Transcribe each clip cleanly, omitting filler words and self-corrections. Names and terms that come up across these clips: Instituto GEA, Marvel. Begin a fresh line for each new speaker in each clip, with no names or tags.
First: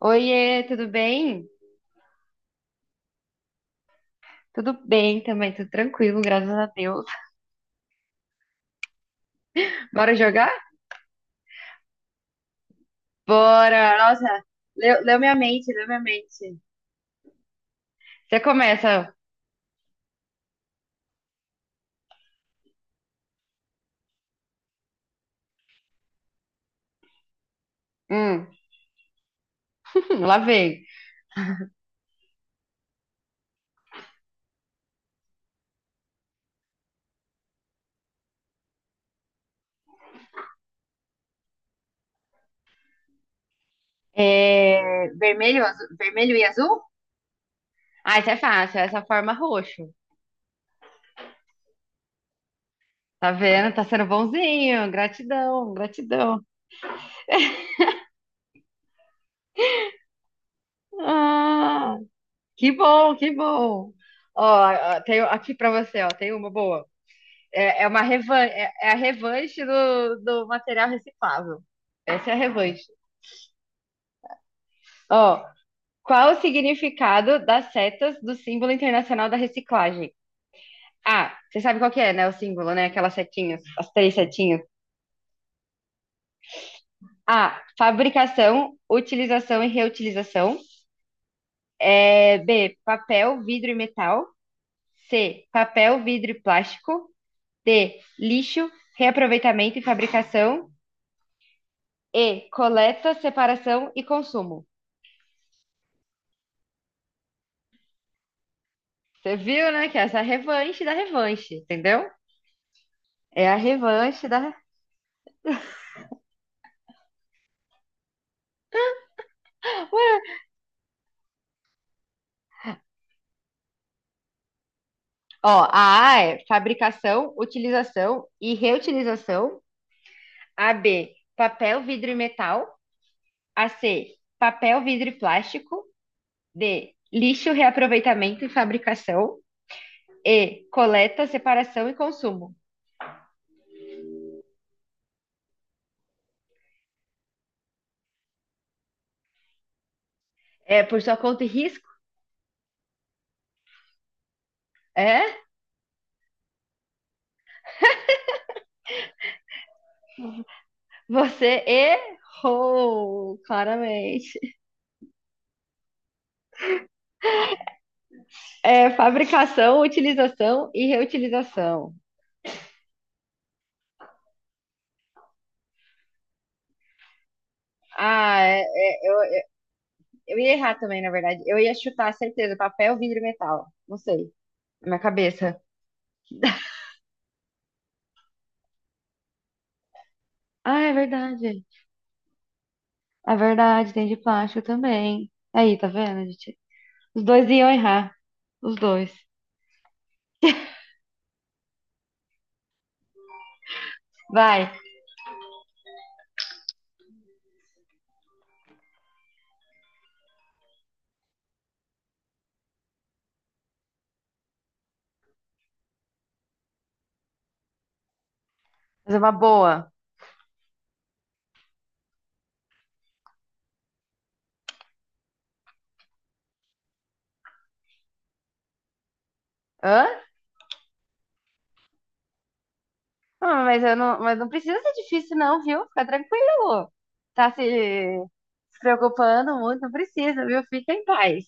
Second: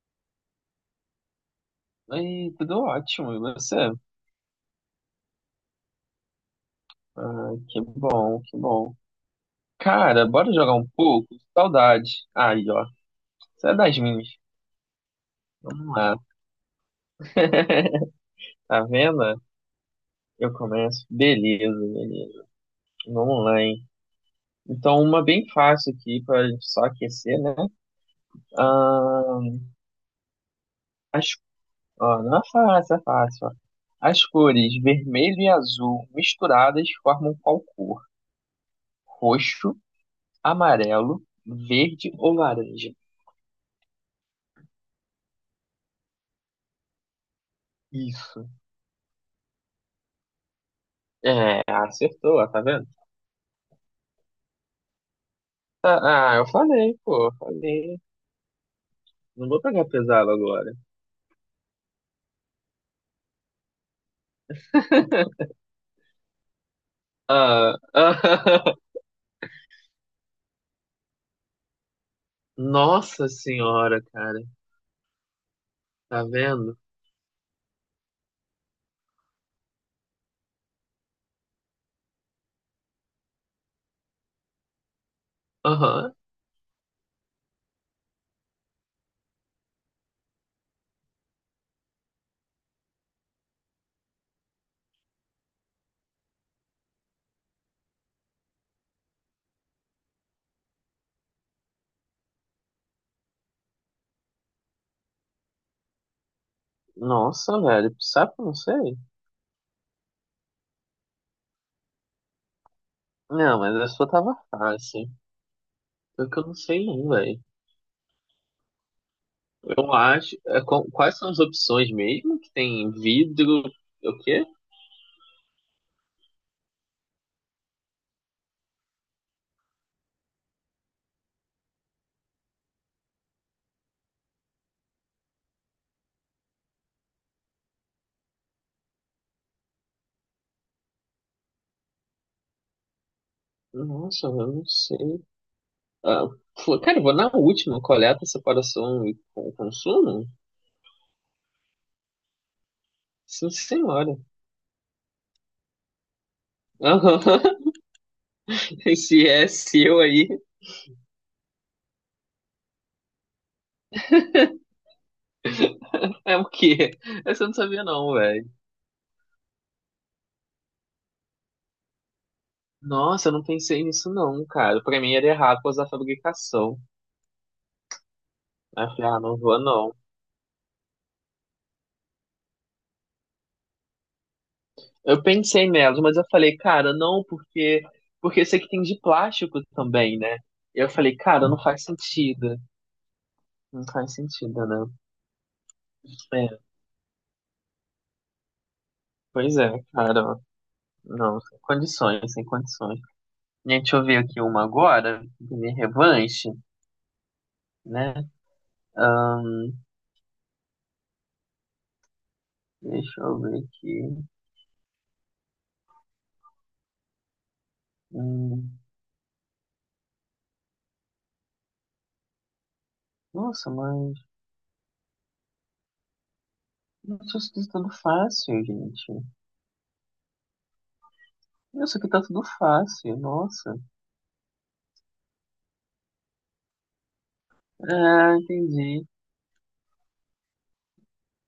Oiê, tudo bem?
Ei, tudo ótimo, e você?
Tudo bem também, tudo tranquilo, graças a Deus.
Ah, que bom, que bom.
Bora
Cara,
jogar?
bora jogar um pouco? Saudade. Aí, ó. Você é
Bora!
das minhas.
Nossa, leu minha mente, leu
Vamos
minha
lá.
mente. Você
Tá
começa.
vendo? Eu começo. Beleza, beleza. Vamos lá, hein? Então, uma bem fácil aqui pra gente só aquecer, né?
Hum.
Ah,
Lá vem.
as... ó, não é fácil, é fácil, ó. As cores vermelho e azul misturadas formam qual cor? Roxo, amarelo, verde ou laranja?
É, vermelho e azul? Ah, isso é
Isso.
fácil, é essa forma roxo.
É, acertou, ó, tá vendo?
Tá vendo? Tá sendo bonzinho. Gratidão,
Ah, ah,
gratidão.
eu falei, pô, eu falei. Não vou pegar pesado agora.
Ah, que bom, que bom. Ó, ó, tenho aqui pra você, ó, tem uma boa.
Ah,
É, é uma revan é,
ah,
é a revanche do material reciclável. Essa é a revanche.
nossa senhora, cara.
Ó,
Tá
qual o
vendo?
significado das setas do símbolo internacional da reciclagem? A. Você sabe qual que é, né? O símbolo, né? Aquelas setinhas, as três setinhas.
Aham.
A. Fabricação, utilização e reutilização. É, B. Papel, vidro e metal. C. Papel, vidro e plástico. D. Lixo, reaproveitamento e fabricação. E. Coleta, separação e consumo.
Nossa, velho. Sabe que eu não sei?
Você viu, né? Que essa é a revanche da revanche, entendeu? É a
Não, mas a sua
revanche
tava
da.
fácil. Só que eu não sei não, velho. Eu
Ué,
acho... é, quais são as opções mesmo? Que tem vidro... O quê?
ó, a A é fabricação, utilização e reutilização. A B, papel, vidro e metal. A C, papel, vidro e plástico. D, lixo, reaproveitamento e fabricação. E, coleta, separação e consumo.
Nossa, eu não sei. Ah, pô, cara, eu vou na última. Coleta, separação e consumo?
É por sua conta e risco?
Sim, senhora.
É?
Aham. Se é seu aí,
Você errou, claramente.
é o quê? Essa eu não sabia não, velho.
É fabricação, utilização e reutilização.
Nossa, eu não pensei nisso não, cara. Pra mim era errado por causa da fabricação.
Ah, é,
Aí eu falei,
é,
ah, não
eu,
vou não.
eu ia errar também, na verdade. Eu ia chutar, certeza, papel, vidro e metal. Não sei, na minha
Eu
cabeça.
pensei nelas, mas eu falei, cara, não, porque esse aqui tem de plástico também, né?
Ah,
E eu
é
falei, cara, não
verdade.
faz sentido.
É
Não
verdade, tem
faz
de plástico
sentido, né?
também. Aí, tá vendo,
É,
gente? Os dois iam errar. Os dois.
pois é, cara. Não, sem condições, sem condições. Gente, deixa eu ver aqui
Vai,
uma agora, de revanche, né? Deixa eu ver aqui. Hum,
fazer uma boa.
nossa, mas isso aqui tá tudo fácil, gente.
Hã?
Isso aqui tá tudo fácil,
Ah,
nossa.
mas não precisa ser difícil, não, viu? Fica tranquilo. Tá se,
É,
se
entendi.
preocupando muito, não precisa, viu? Fica em paz.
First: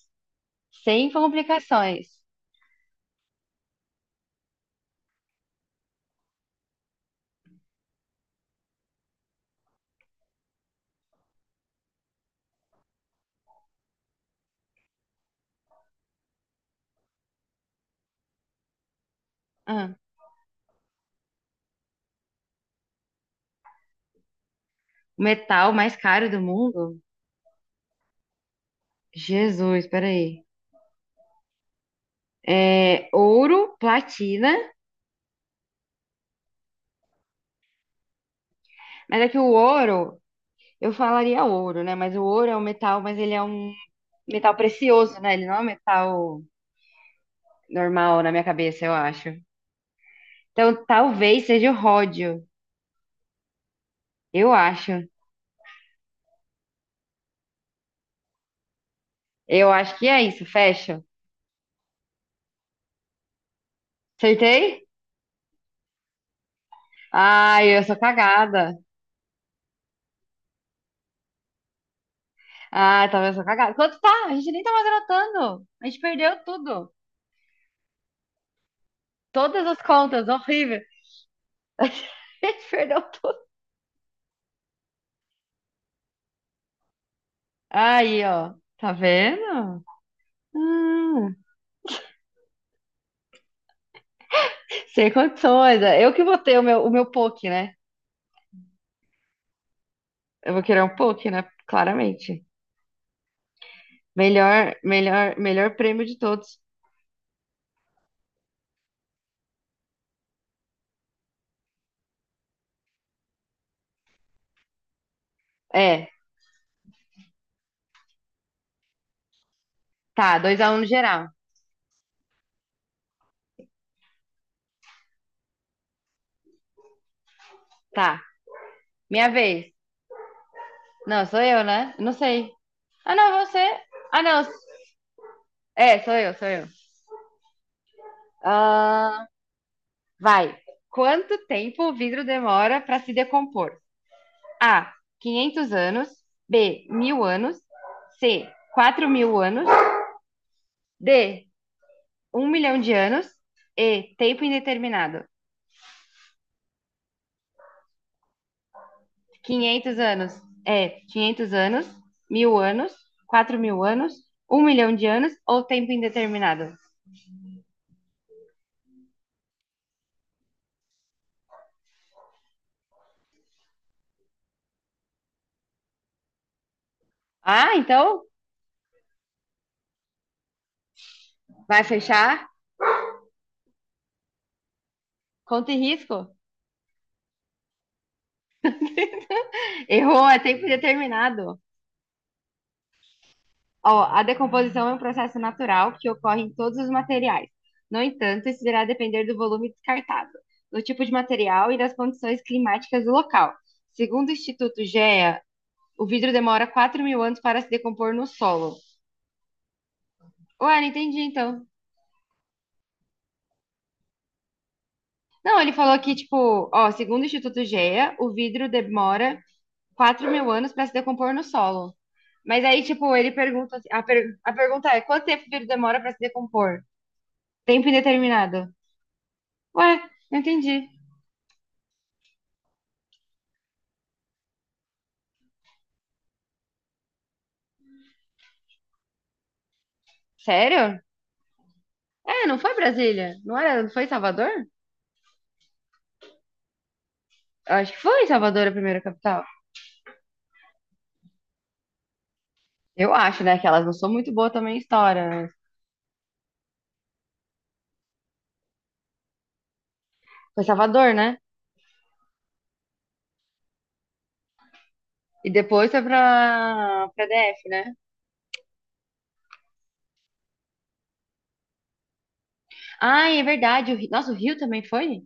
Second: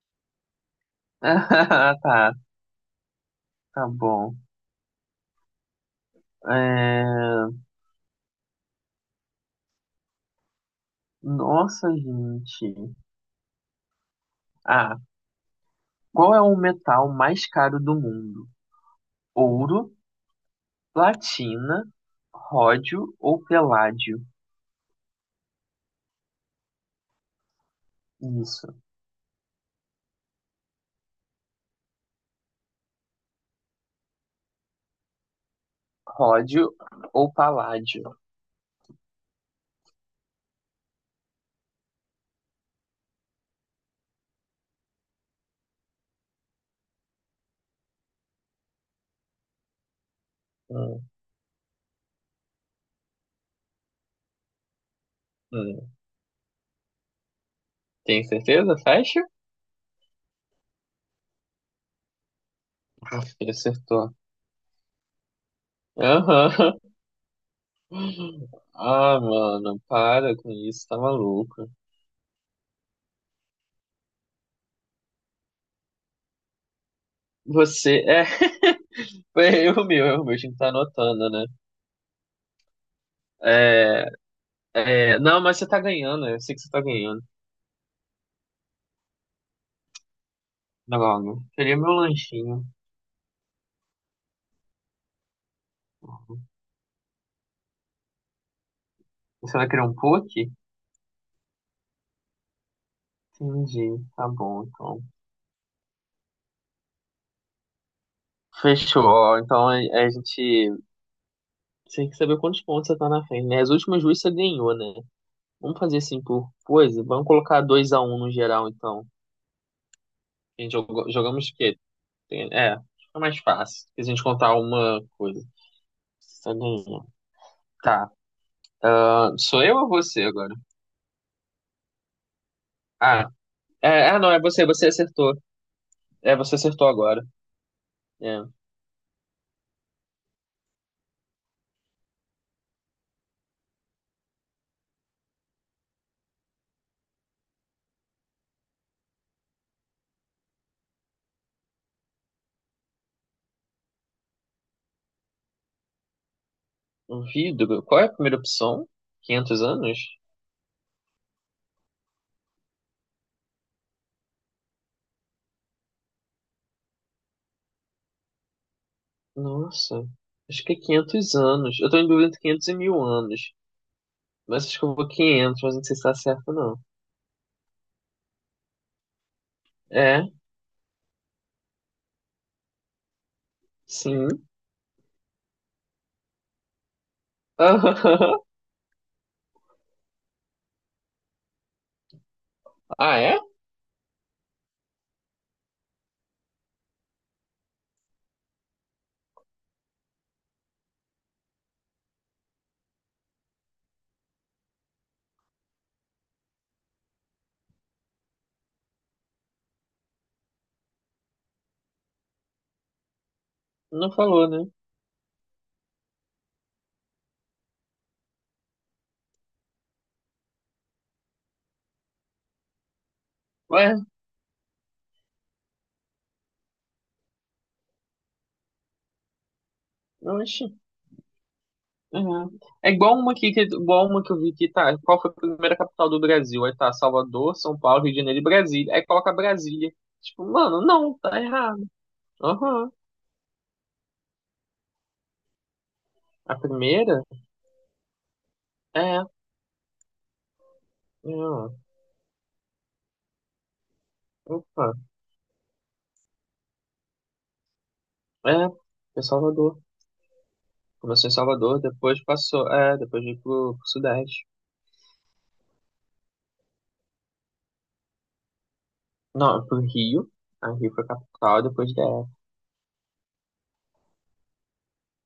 Sem
Ah,
complicações.
tá, tá bom. É, nossa, gente. Ah, qual é o metal mais caro do mundo? Ouro,
Ah,
platina, ródio ou peládio?
o metal mais caro do mundo?
Isso.
Jesus, peraí. É ouro, platina,
Ródio ou paládio?
mas é que o ouro, eu falaria ouro, né? Mas o ouro é um metal, mas ele é um metal precioso, né? Ele não é um metal normal na minha cabeça, eu acho. Então
Hum,
talvez seja o ródio, eu acho.
hum. Tem certeza? Fecha?
Eu acho que é isso, fecha.
Acho ele acertou.
Acertei?
Aham.
Ai, eu sou cagada.
Ah, mano, para com isso, tá maluco.
Ah, talvez eu sou cagada. Quanto tá? A gente nem tá mais anotando. A gente perdeu tudo.
Você é. Foi
Todas as
erro
contas,
meu, a gente tá
horrível.
anotando, né?
A gente perdeu tudo.
É, é, não, mas você tá ganhando, eu sei que você tá ganhando.
Aí, ó. Tá vendo? Hum,
Logo, queria meu lanchinho.
sem condições. É. Eu que vou ter o meu poke, né?
Você vai querer um poke?
Eu vou querer um poke, né? Claramente.
Entendi, tá bom,
Melhor,
então.
melhor, melhor prêmio de todos.
Fechou, ó, então a gente. Você tem que saber quantos pontos você tá na frente, né? As últimas duas você ganhou, né? Vamos fazer
É,
assim por coisa? Vamos colocar dois a um no geral, então.
tá, Dois
A
a
gente
um no geral.
jogamos o quê? É, fica mais fácil. Se a gente contar uma coisa. Tá, bom. Tá.
Tá, minha
Ah, sou
vez.
eu ou você agora?
Não, sou eu, né? Não sei. Ah,
Ah,
não, você.
é, ah,
Ah,
não, é
não.
você, você acertou.
É, sou eu,
É,
sou
você
eu.
acertou agora. É.
Ah, vai. Quanto tempo o vidro demora para se decompor? A. 500 anos. B. Mil anos. C. 4 mil anos. D. Um milhão de anos e tempo indeterminado.
Um vidro. Qual é a primeira opção? 500
Quinhentos
anos?
anos é 500 anos, mil anos, 4 mil anos, um milhão de anos ou tempo indeterminado.
Nossa, acho que é 500 anos. Eu tô em dúvida entre 500 e 1000 anos. Mas acho que eu vou 500. Mas não sei se tá certo, não.
Ah, então
É,
vai fechar?
sim.
Conta e risco. Errou, é tempo indeterminado.
Ah, é?
Ó, a decomposição é um processo natural que ocorre em todos os materiais. No entanto, isso irá depender do volume descartado, do tipo de material e das condições climáticas do local. Segundo o Instituto GEA, o vidro demora 4 mil anos para se decompor no solo. Ué, não entendi então.
Não falou, né?
Não, ele falou que, tipo, ó, segundo o Instituto GEA, o vidro demora 4 mil anos para se decompor no solo. Mas aí, tipo, ele pergunta,
Ué,
a pergunta é, quanto tempo o vidro demora para se decompor? Tempo indeterminado. Ué,
não,
não entendi.
oxi. Uhum. É igual uma aqui que, igual uma que eu vi que tá. Qual foi a primeira capital do Brasil? Aí tá Salvador, São Paulo, Rio de Janeiro e Brasília. Aí coloca Brasília. Tipo, mano,
Sério?
não, tá errado.
É, não foi
Aham.
Brasília? Não foi Salvador?
A primeira
Eu acho que foi Salvador a primeira
é.
capital.
Não,
Eu acho, né, que elas não são muito boas também em
Opa.
história, mas
É. Foi Salvador.
foi Salvador,
Começou em
né?
Salvador, depois passou. É, depois veio pro Sudeste.
E depois foi pra, DF, né?
Não, pro Rio. A Rio foi capital, depois DF.
Ah, é verdade. O Rio, nossa, o Rio também foi?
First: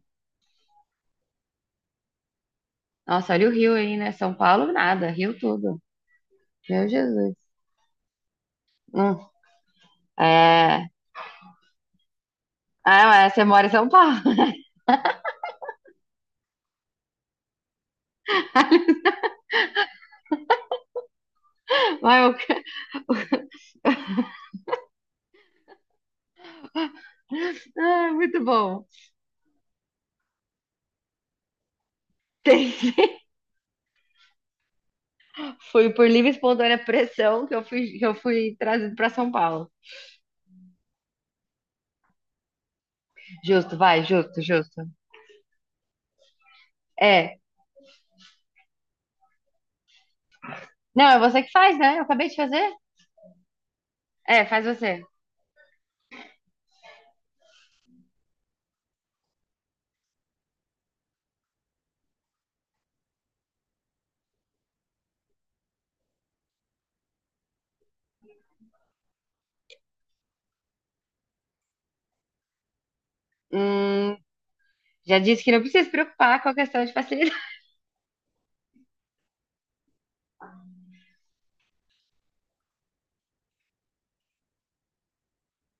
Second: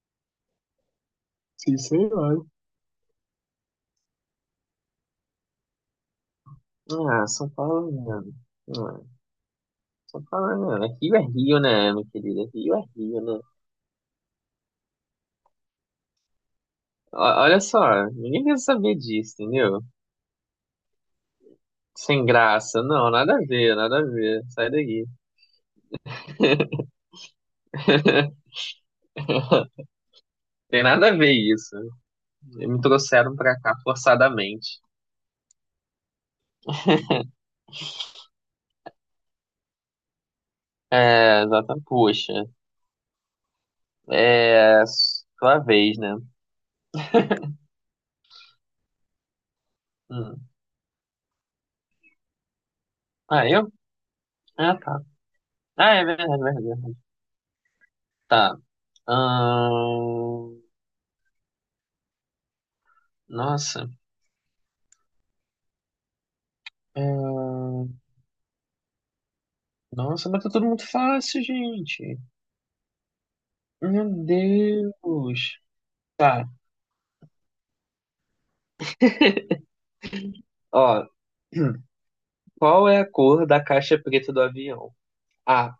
Sim, senhor.
Nossa, olha o Rio aí, né? São Paulo, nada. Rio tudo. Meu
Ah,
Jesus.
São Paulo, mano. Ah,
Hum.
São Paulo, mano.
É.
Rio é Rio, né, meu querido? Rio é
Ah, é,
Rio,
mas
né?
você mora em São Paulo.
Olha só, ninguém quer saber disso, entendeu?
Mas
Sem
eu-
graça, não, nada a ver, nada a ver, sai daí.
Ah, muito bom.
Tem nada a ver isso.
Tem-
Me trouxeram pra cá forçadamente.
Foi por livre e espontânea pressão que eu fui trazido pra São Paulo.
É, exatamente, poxa.
Justo, vai, justo, justo.
É, sua vez, né?
É.
Hum.
Não, é você que faz, né? Eu acabei de fazer.
Ah, eu?
É, faz
Ah, tá.
você.
Ah, é verdade, verdade. Verdade. Tá. Ahn, nossa. Ahn, nossa, mas tá tudo muito fácil, gente. Meu
Hum, já disse que
Deus.
não precisa se preocupar com
Tá.
a questão de facilidade.
Ó, qual é a cor da caixa preta do avião? A.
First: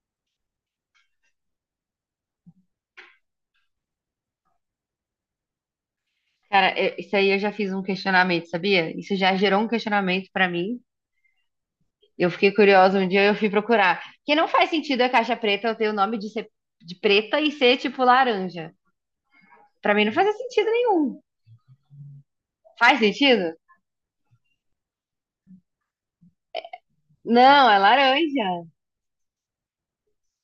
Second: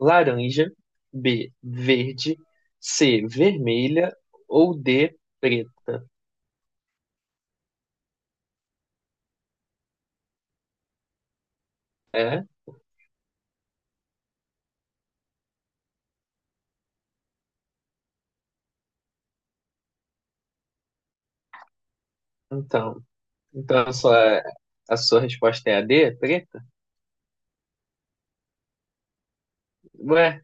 Laranja. B. Verde. C. Vermelha. Ou D. Preta.
Cara, isso aí eu já fiz um questionamento, sabia? Isso já gerou um questionamento pra mim. Eu
É?
fiquei curiosa um dia, eu fui procurar. Que não faz sentido a caixa preta eu ter o nome de ser de preta e ser tipo laranja. Pra mim não faz sentido nenhum. Faz
Então.
sentido?
Então a sua resposta é a D? Preta?
Não, é laranja.
Ué,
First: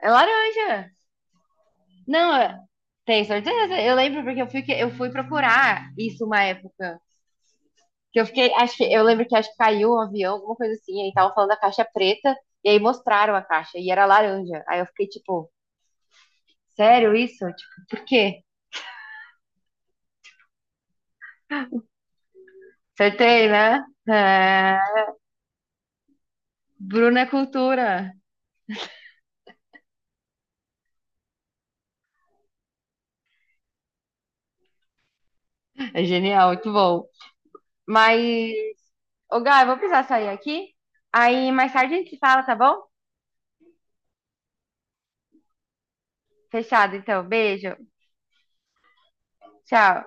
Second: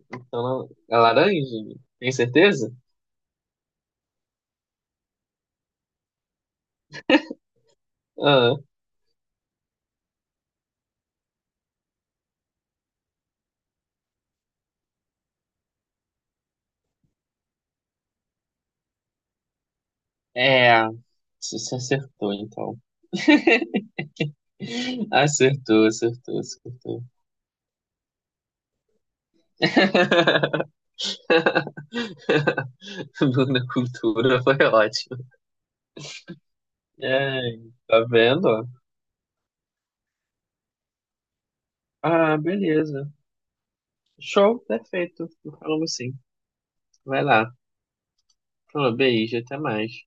É
então não,
laranja.
é laranja? Tem
Não,
certeza?
tem certeza? Eu lembro porque eu fui procurar isso uma época. Que eu fiquei,
Ah,
acho que eu lembro que acho que caiu um avião, alguma coisa assim, aí estavam falando da caixa preta e aí mostraram a caixa e era laranja. Aí eu fiquei tipo, sério isso? Tipo, por quê?
é. Você acertou, então.
Acertei, né? É,
Acertou, acertou, acertou.
Bruna é cultura.
Luna Cultura foi ótimo.
É genial, muito bom.
É, tá
Mas,
vendo? Ó?
ô Gá, eu vou precisar sair aqui. Aí mais tarde a gente se
Ah,
fala, tá bom?
beleza. Show, perfeito. Falamos sim.
Fechado, então.
Vai lá.
Beijo.
Falou, beijo, até mais.
Tchau.